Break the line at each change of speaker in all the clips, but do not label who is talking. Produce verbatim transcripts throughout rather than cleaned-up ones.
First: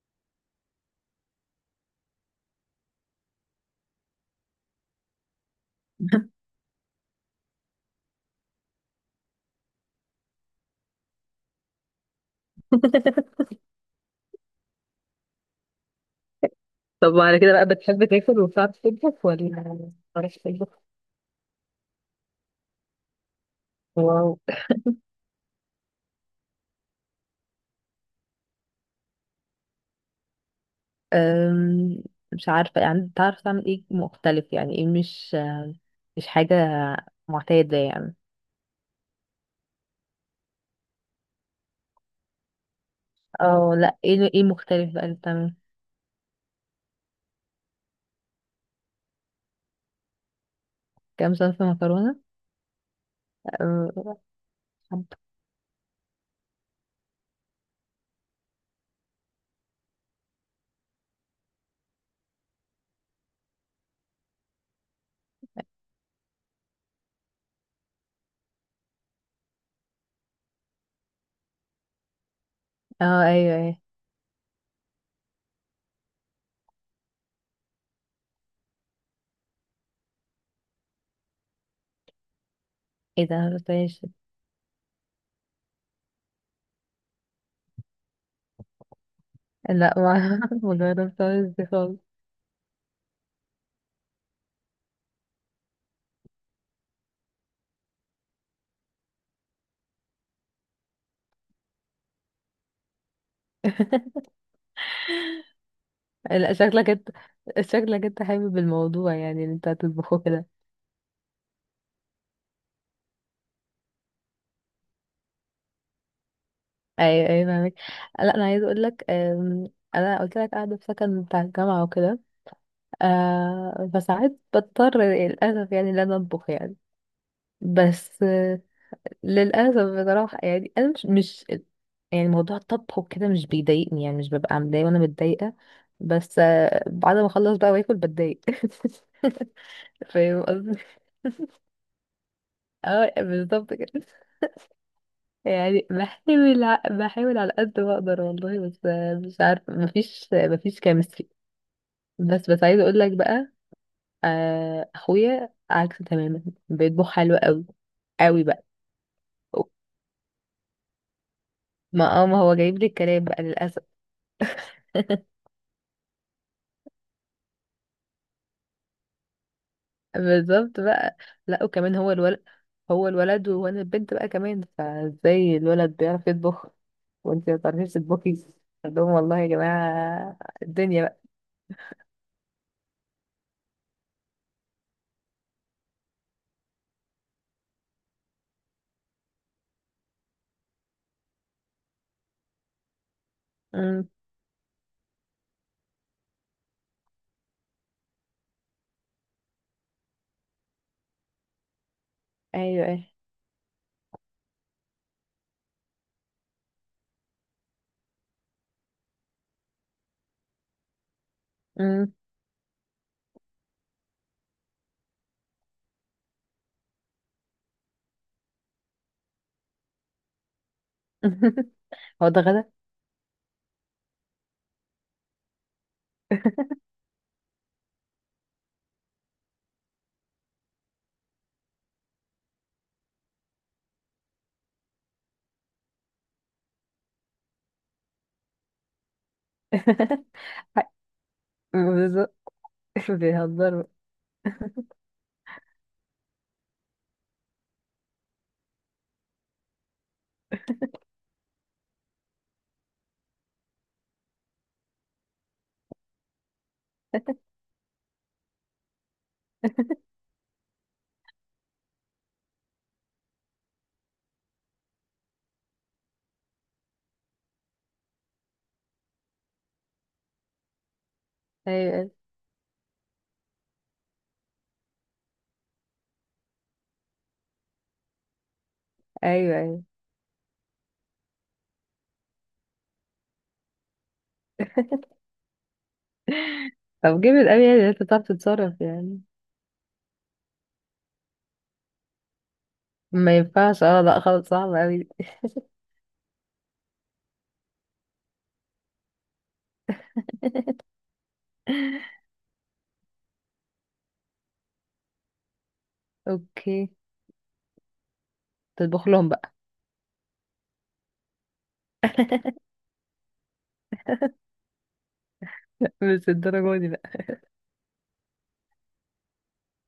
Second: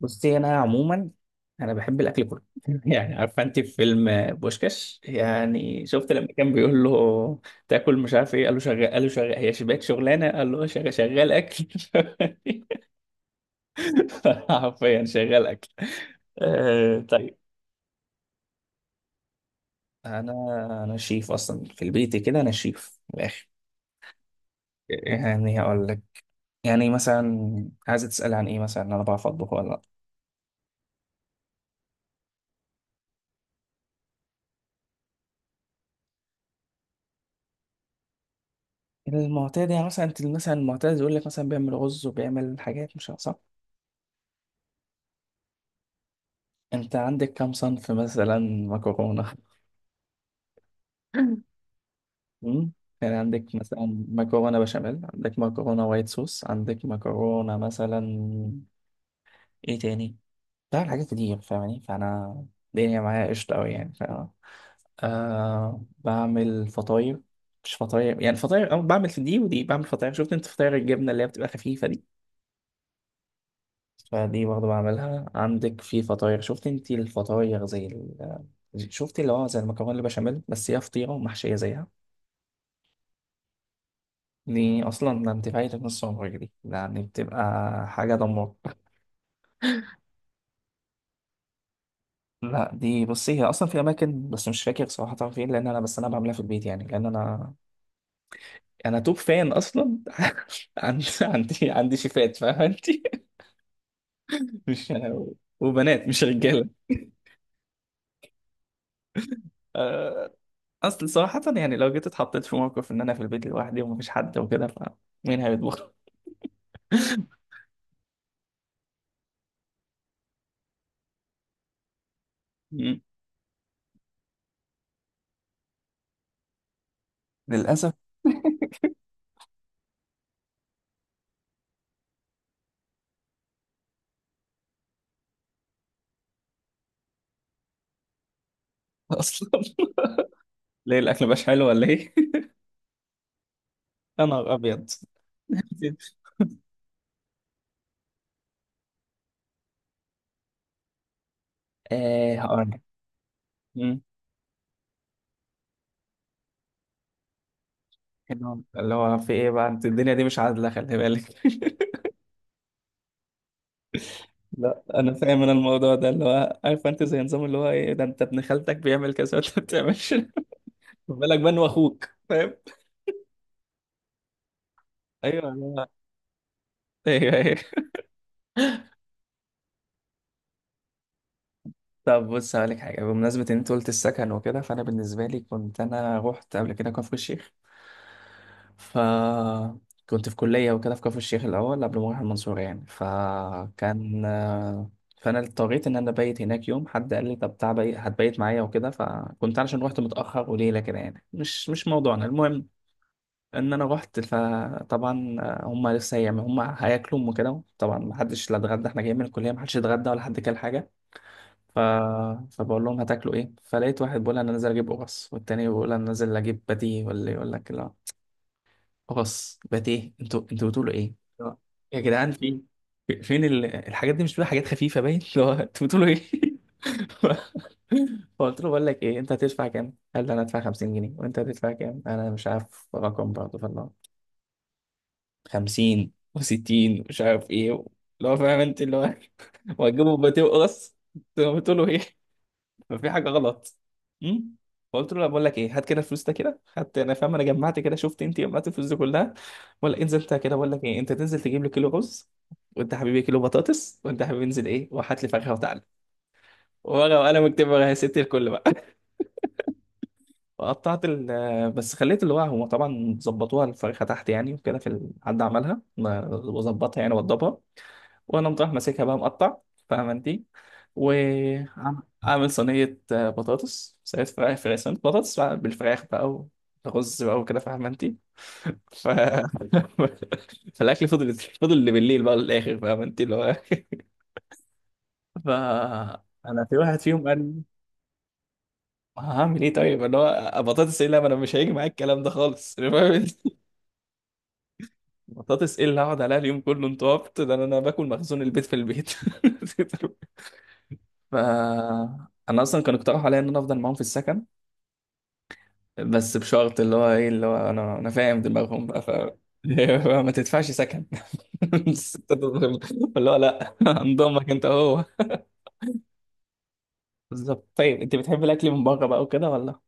بصي انا عموما انا بحب الاكل كله يعني عارفه انت في فيلم بوشكاش يعني شفت لما كان بيقول له تاكل مش عارف ايه قال له شغال قال له شغال هي شباك شغلانه قال له شغال شغال اكل حرفيا شغال اكل. آه
طب،
طيب،
وعلى كده بقى بتحب تاكل وبتعرف تطبخ ولا ما
انا
بتعرفش تطبخ؟
انا شيف اصلا في البيت كده، انا شيف من الاخر.
واو.
يعني هقول لك، يعني مثلا عايزه تسال عن ايه، مثلا انا بعرف اطبخ ولا لا؟
أم، مش عارفة، يعني تعرف تعمل ايه مختلف؟ يعني ايه؟ مش مش حاجة معتادة يعني.
المعتاد يعني مثلا، انت مثلا المعتاد يقول لك مثلا بيعمل رز وبيعمل حاجات مش عارف صح.
اه لا، ايه ايه مختلف بقى اللي بتعمل؟
انت عندك كم صنف مثلا؟ مكرونة
كام صنف مكرونة؟
مم؟ يعني عندك مثلا
اه.
مكرونة بشاميل، عندك مكرونة وايت صوص، عندك مكرونة مثلا، ايه تاني. بعمل حاجات كتير فاهماني، فانا الدنيا معايا قشطة اوي يعني، فاهمة. آه، بعمل فطاير، مش فطاير يعني فطاير أو بعمل دي ودي، بعمل فطاير. شفت انت فطاير الجبنة اللي هي بتبقى خفيفة دي؟
آه، ايوه ايوه.
فدي برضه بعملها. عندك في فطاير، شفت انت الفطاير زي ال... شفت اللي هو زي المكرونة البشاميل بس هي فطيرة ومحشية زيها.
ايه ده، مجربتهاش؟
دي اصلا ده انت فايتك نص عمرك، دي ده يعني بتبقى حاجه دمار.
لا، ما مجربتهاش دي خالص.
لا دي بصي هي اصلا في اماكن بس مش فاكر صراحه فين، لان انا بس انا بعملها في البيت يعني، لان انا انا توب فان اصلا عندي عندي عندي شيفات فاهمه انت مش أنا وبنات مش
لا،
رجاله.
شكلك انت شكلك انت حابب الموضوع، يعني اللي انت هتطبخه
آه،
كده.
اصل صراحه يعني لو جيت اتحطيت في موقف ان انا في البيت لوحدي ومفيش حد وكده، فمين هيطبخ؟
ايوه ايوه فاهمك. لا انا عايزه اقول لك، أم، انا قلت لك قاعده في سكن بتاع الجامعه وكده.
مم.
أه، فساعات بضطر للاسف يعني ان انا اطبخ يعني.
للاسف
بس أه، للاسف بصراحه، يعني انا مش، مش يعني موضوع الطبخ وكده مش بيضايقني، يعني مش ببقى متضايقه وانا متضايقه. بس أه، بعد ما اخلص بقى واكل بتضايق.
اصلا.
فاهم قصدي؟
ليه، الاكل مش حلو ولا ايه؟
اه بالظبط كده.
انا ابيض.
يعني بحاول ع- بحاول على قد ما اقدر والله. بس أه، مش عارفه، مفيش مفيش كيمستري.
آه
بس بس
هقول
عايزه اقول لك بقى،
لك،
آه، اخويا عكس تماما. بيطبخ حلو قوي.
اللي
قوي
هو
بقى.
اللي هو في ايه بقى، انت الدنيا دي مش عادلة، خلي بالك
ما اه ما هو جايب لي الكلام بقى للاسف.
لا انا فاهم، انا الموضوع ده اللي هو، عارف انت زي نظام اللي هو ايه، ده انت ابن خالتك بيعمل كذا وانت ما بتعملش
بالظبط بقى.
خد بالك بقى إن
لا
هو
وكمان
اخوك،
هو الولد.
فاهم.
هو الولد وانا البنت بقى كمان،
ايوه،
فازاي الولد بيعرف يطبخ
ايوه
وانت ما
ايوه.
بتعرفيش تطبخي؟ قلت لهم والله يا جماعه الدنيا بقى.
طب بص هقولك حاجة، بمناسبة إن أنت قلت السكن وكده، فأنا بالنسبة لي كنت أنا روحت قبل كده كفر الشيخ، فكنت في كلية وكده في كفر الشيخ الأول قبل ما أروح المنصورة يعني،
امم.
فكان، فأنا اضطريت إن أنا أبيت هناك يوم، حد قال لي طب تعال بي- هتبيت معايا وكده، فكنت علشان روحت متأخر وليلة كده يعني، مش مش موضوعنا المهم.
ايوه ايه.
إن أنا روحت فطبعا هما لسه هيعملوا، هما هياكلوا وكده طبعا، محدش لا اتغدى، إحنا جايين من الكلية، محدش اتغدى ولا حد كل حاجة. ف...
امم.
فبقول لهم هتاكلوا ايه، فلقيت واحد بيقول انا نازل اجيب قرص، والتاني بيقول انا نازل اجيب باتيه. ولا يقول لك لا، قرص باتيه، انتوا انتوا بتقولوا ايه؟ لا. يا
هو
جدعان،
ده
في
غدا؟
في- فين ال... الحاجات دي، مش بتقول حاجات خفيفه باين اللي هو انتوا بتقولوا ايه فقلت له بقول لك ايه، انت هتدفع كام؟ قال لي انا هدفع خمسين جنيه، وانت هتدفع كام؟ انا مش عارف رقم برضه، فالله خمسين و60، مش عارف ايه، اللي هو فاهم انت اللي هو وهتجيبوا باتيه وقرص، انتوا بتقولوا ايه.
بالظبط.
ففي حاجه غلط.
بيهزروا.
امم، فقلت له لا، بقول لك ايه، هات كده الفلوس، ده كده خدت انا فاهم انا، جمعت كده، شفت انت جمعت الفلوس دي كلها، ولا انزل انت كده، بقول لك ايه، انت تنزل تجيب لي كيلو رز، وانت يا حبيبي كيلو بطاطس، وانت يا حبيبي انزل ايه وهات لي فاكهه، وتعالى ورقه وقلم اكتب، ورقه يا ستي الكل بقى وقطعت ال، بس خليت اللي هو، هو طبعا ظبطوها الفرخه تحت يعني وكده، في ال- حد عملها ما- وظبطها يعني وضبها، وانا مطرح ماسكها بقى مقطع، فاهمه انت.
ايوه ايوه.
وعامل صينيه آه، بطاطس، صينيه فراخ، فراخ صينيه، بطاطس بقى بالفراخ بقى، ورز بقى وكده، فاهمه انت. ف...
ايوه أيوة.
فالاكل فضل فضل اللي بالليل بقى للاخر، فاهمه انت، اللي هو ف، انا في واحد
طب
فيهم قال
جامد
لي
قوي، يعني انت بتعرف تتصرف يعني.
هعمل ايه طيب، اللي هو بطاطس ايه، لا ما انا مش هيجي معايا الكلام ده خالص فاهم انت؟
ما ينفعش، اه لا خلاص صعب قوي.
بطاطس ايه اللي هقعد عليها اليوم كله، انت عبط، ده انا أنا باكل مخزون البيت في البيت ف انا اصلا كانوا اقترحوا عليا ان انا افضل معاهم في السكن، بس بشرط
اوكي،
اللي هو ايه، اللي هو انا انا فاهم دماغهم بقى،
تطبخ
ف
لهم بقى.
ما تدفعش سكن بس أنت تظلم. اللي هو لا انضمك انت هو.
مش الدرجة دي بقى.
بالظبط. طيب انت بتحب الاكل من بره بقى وكده ولا؟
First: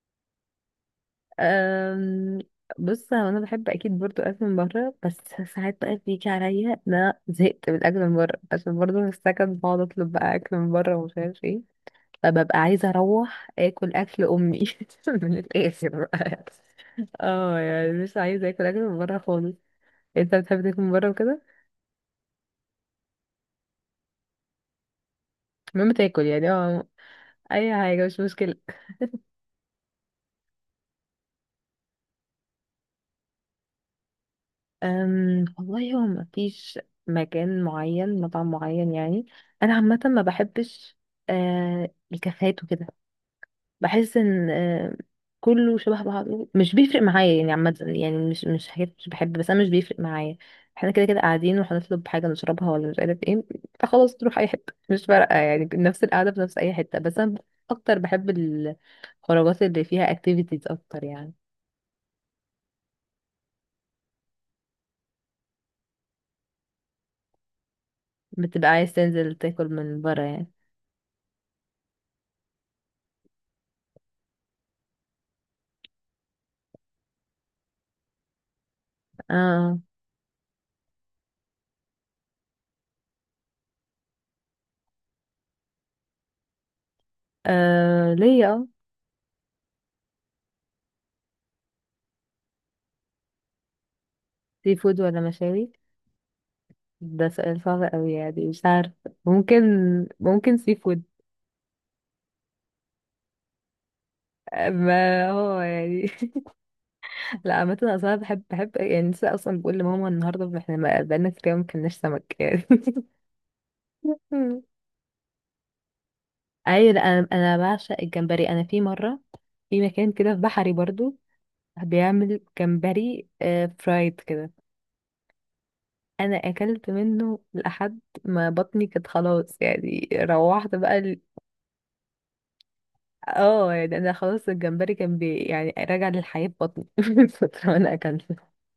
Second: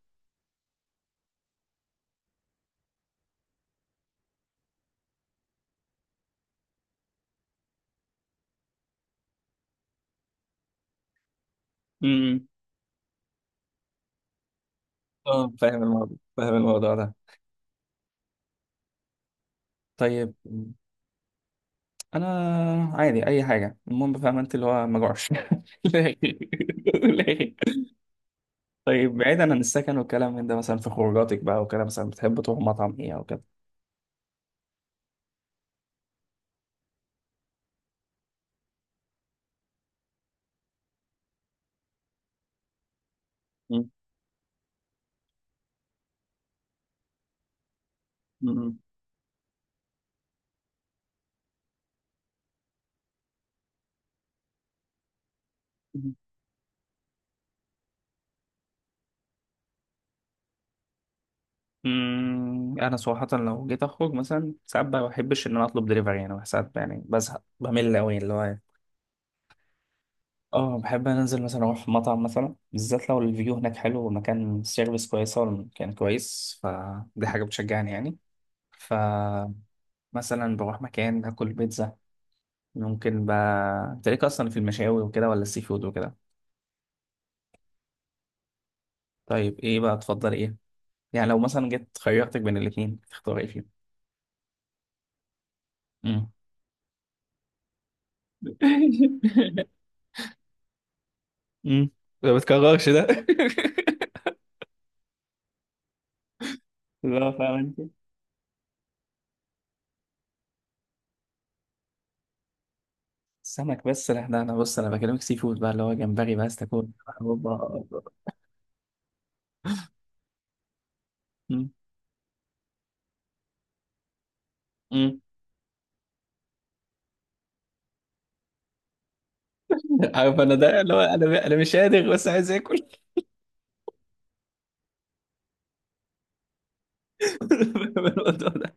أم... بص، هو انا بحب اكيد برضو اكل من بره، بس ساعات بقى بيجي عليا ان انا زهقت من الاكل من بره عشان برضو في السكن بقعد اطلب بقى اكل من بره ومش عارف ايه.
امم،
فببقى عايزه اروح اكل اكل امي. من
اه فاهم
الاخر
الموضوع،
بقى.
فاهم الموضوع ده.
اه يعني مش عايزه اكل اكل من بره خالص.
طيب
انت بتحب تاكل من بره وكده؟
انا عادي اي حاجه، المهم فاهم انت اللي هو ما جوعش
المهم
لا.
تاكل يعني اه
لا.
اي حاجه مش مشكله.
طيب بعيدا عن السكن والكلام من ده، مثلا في خروجاتك بقى وكده، مثلا بتحب تروح مطعم ايه او كده؟
أم والله، هو ما فيش مكان معين، مطعم معين يعني. انا عامه ما بحبش أه الكافيهات وكده. بحس ان أه كله شبه بعضه، مش بيفرق معايا يعني. عامه يعني، مش، مش
مم.
حاجات مش بحب، بس انا مش بيفرق معايا. احنا كده كده قاعدين وهنطلب حاجه نشربها ولا مش عارف ايه. فخلاص تروح اي حته مش فارقه، يعني نفس القعده في نفس اي حته. بس انا اكتر بحب الخروجات اللي فيها اكتيفيتيز اكتر يعني.
مم. انا صراحه لو جيت اخرج مثلا، ساعات ما بحبش ان انا اطلب دليفري يعني، ساعات يعني بزهق بمل قوي اللي هو يعني.
بتبقى عايز تنزل تاكل من بره يعني؟
اه بحب أنا انزل مثلا اروح مطعم، مثلا بالذات لو الفيو هناك حلو، والمكان السيرفيس كويسه والمكان كويس، فدي حاجه بتشجعني يعني، فمثلا
اه.
بروح مكان اكل بيتزا. ممكن بقى تلاقيك اصلا في المشاوي وكده، ولا السي فود وكده؟
آه، ليا اه
طيب ايه بقى تفضل، ايه يعني لو مثلا جيت خيرتك بين الاتنين تختار ايه فيهم؟
سي فود ولا مشاوي؟
مم.
ده سؤال صعب قوي يعني، مش عارف. ممكن، ممكن سي فود.
امم، ما بتكررش ده
آه، ما هو يعني.
لا فاهم
لا، عامة
انت،
أنا أصلا بحب، بحب يعني لسه أصلا بقول لماما النهاردة احنا ما- بقالنا كتير أوي ما كلناش سمك يعني.
السمك، بس لا لا انا بص، انا بكلمك سي فود بقى، اللي هو جمبري بس تاكل.
أيوة، لا أنا، أنا
اوبا.
بعشق الجمبري. أنا في مرة، في مكان كده في بحري برضو،
أمم،
بيعمل جمبري آه، فرايد كده.
أمم.
انا اكلت منه لحد ما بطني كانت خلاص يعني،
عارف انا،
روحت
ده اللي هو،
بقى.
انا انا مش قادر بس عايز اكل
اه يعني انا خلاص الجمبري كان بي، يعني راجع للحياة في بطني من فترة وانا اكلته.
الموضوع ده.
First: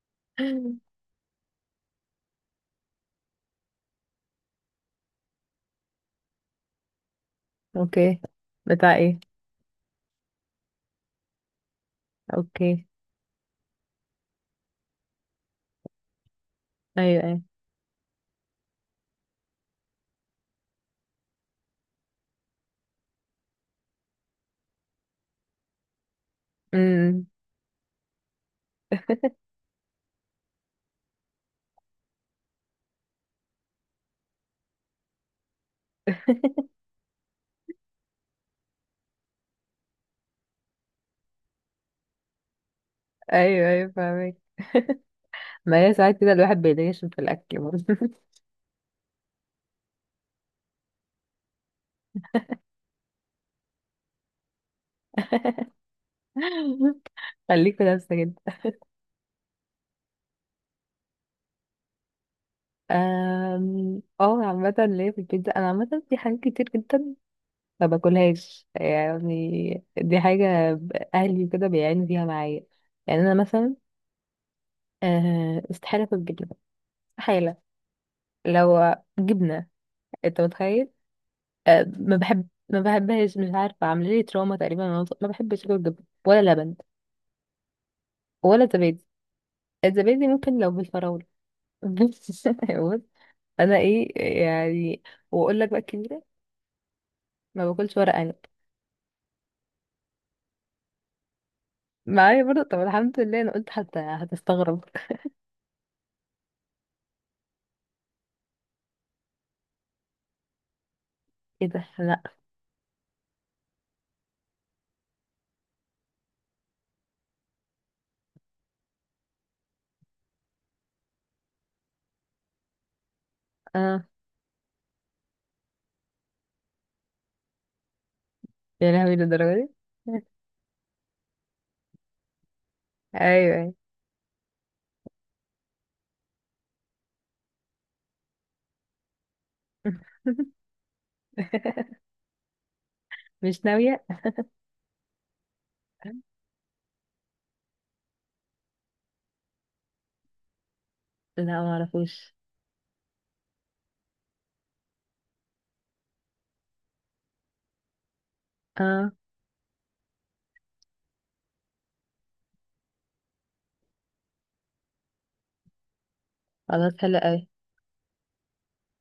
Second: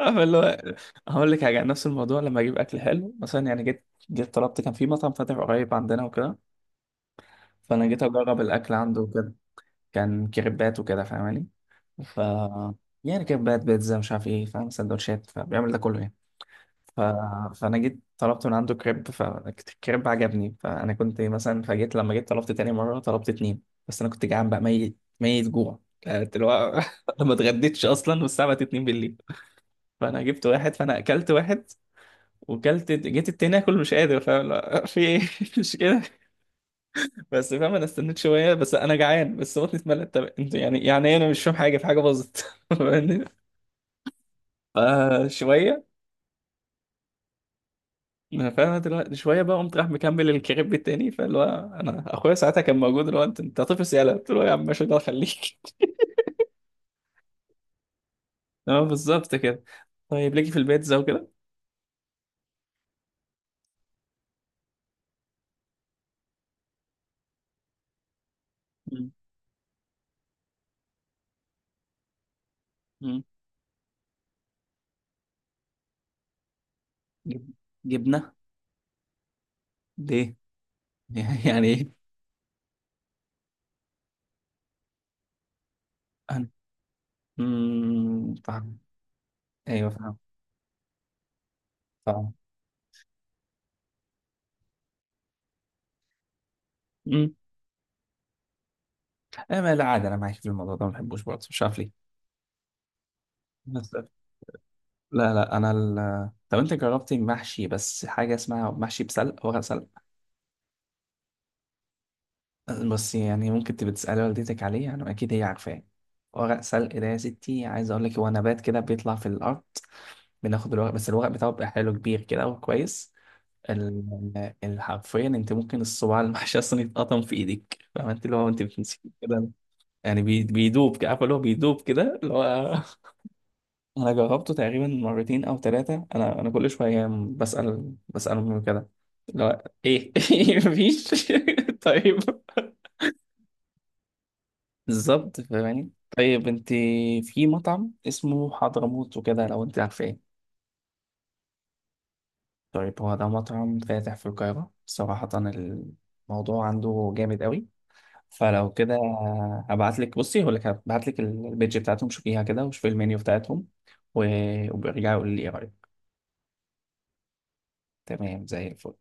عارف اللي هو، هقول لك حاجه عن نفس الموضوع، لما اجيب اكل حلو مثلا يعني، جيت جيت طلبت، كان في مطعم فاتح قريب عندنا وكده، فانا جيت
اوكي.
اجرب الاكل
بتاع
عنده
ايه؟
وكده. كان كريبات وكده، فاهماني، ف،
اوكي.
يعني كريبات، بيتزا، مش عارف ايه، فاهم، سندوتشات، فبيعمل ده كله يعني. ف...
ايوه ايوه.
فانا جيت طلبت من عنده كريب، فالكريب عجبني، فانا كنت مثلا، فجيت لما جيت طلبت تاني مره طلبت اتنين، بس انا كنت جعان بقى، ميت ميت جوع كانت اللي هو
امم.
ما اتغديتش اصلا، والساعه بقت 2 بالليل فانا جبت واحد، فانا اكلت واحد وكلت، جيت التاني اكل مش قادر، فاهم، لا، في ايه مش كده بس، فاهم. انا استنيت شويه، بس انا جعان، بس بطني اتملت، طب انت يعني يعني إيه، انا مش فاهم حاجه، في حاجه باظت فاهمني؟
ايوه ايوه فاهمك. ما
فشويه،
هي ساعات كده الواحد بيتغشم في الاكل برضه.
انا فاهم دلوقتي، شويه بقى قمت راح مكمل الكريب التاني، فاللي هو انا اخويا ساعتها كان موجود اللي هو، انت انت طفل سياله، قلت له يا عم ماشي ده خليك
خليك في نفسك انت.
اه بالظبط كده. طيب ليكي في البيتزا وكده؟
أم، اه عامة ليا في البيتزا، انا عامة في حاجات كتير جدا ما باكلهاش
مم.
يعني، دي حاجة اهلي كده بيعانوا فيها معايا. يعني
مم.
انا مثلا، أه، استحالة اكل جبنة.
جب-
استحالة.
جبنه؟
لو جبنة،
ليه؟
انت متخيل؟
يعني
أه
ايه؟
ما بحب ما بحبهاش، مش عارفة، عاملة لي تروما تقريبا وأنا صغيرة. ما بحبش اكل جبنة،
انا
ولا لبن،
مم،
ولا
فاهم.
زبادي.
ايوه فاهم،
الزبادي ممكن لو بالفراولة. بس
فاهم.
بص، انا ايه، يعني، واقول لك بقى كبيرة،
مم.
ما باكلش ورق عنب.
انا ما، لا عادي، انا معاك في الموضوع ده، ما بحبوش برضه مش عارف ليه.
معايا برضه؟ طب الحمد لله، انا قلت
بس
حتى هتستغرب.
لا لا انا ال... طب انت جربتي محشي، بس حاجه اسمها محشي بسلق، ورق سلق،
ايه ده؟ لا.
بس يعني ممكن تبقى تسألي والدتك عليه يعني، أكيد هي عارفاه. ورق سلق ده، يا ستي عايز أقول لك، هو نبات كده بيطلع في الأرض، بناخد الورق بس، الورق بتاعه بيبقى حلو، كبير كده وكويس،
اه
ال- ال- حرفيا أنت ممكن الصباع المحشي أصلا يتقطم في إيدك، فاهمة أنت اللي هو، أنت
يا
بتمسكيه
لهوي
كده،
للدرجة دي.
يعني بي- بيدوب كده، عارفة اللي هو بيدوب كده اللي هو
ايوه أيوة.
أنا جربته تقريبا مرتين أو ثلاثة، أنا أنا كل شوية بسأل بسأل أمي كده، اللي هو إيه مفيش طيب،
مش ناوية.
بالظبط فاهماني. طيب انت، في مطعم اسمه حضرموت وكده، لو انت عارفاه؟
لا ما اعرفوش.
طيب هو ده مطعم فاتح في القاهرة، صراحة الموضوع عنده جامد قوي، فلو كده،
اه
هبعت لك، بصي هقول لك، هبعت لك البيج بتاعتهم، شوفيها كده وشوفي المنيو بتاعتهم، و- وبرجعي قولي لي ايه رأيك.
خلاص، حلو قوي.
تمام، زي الفل.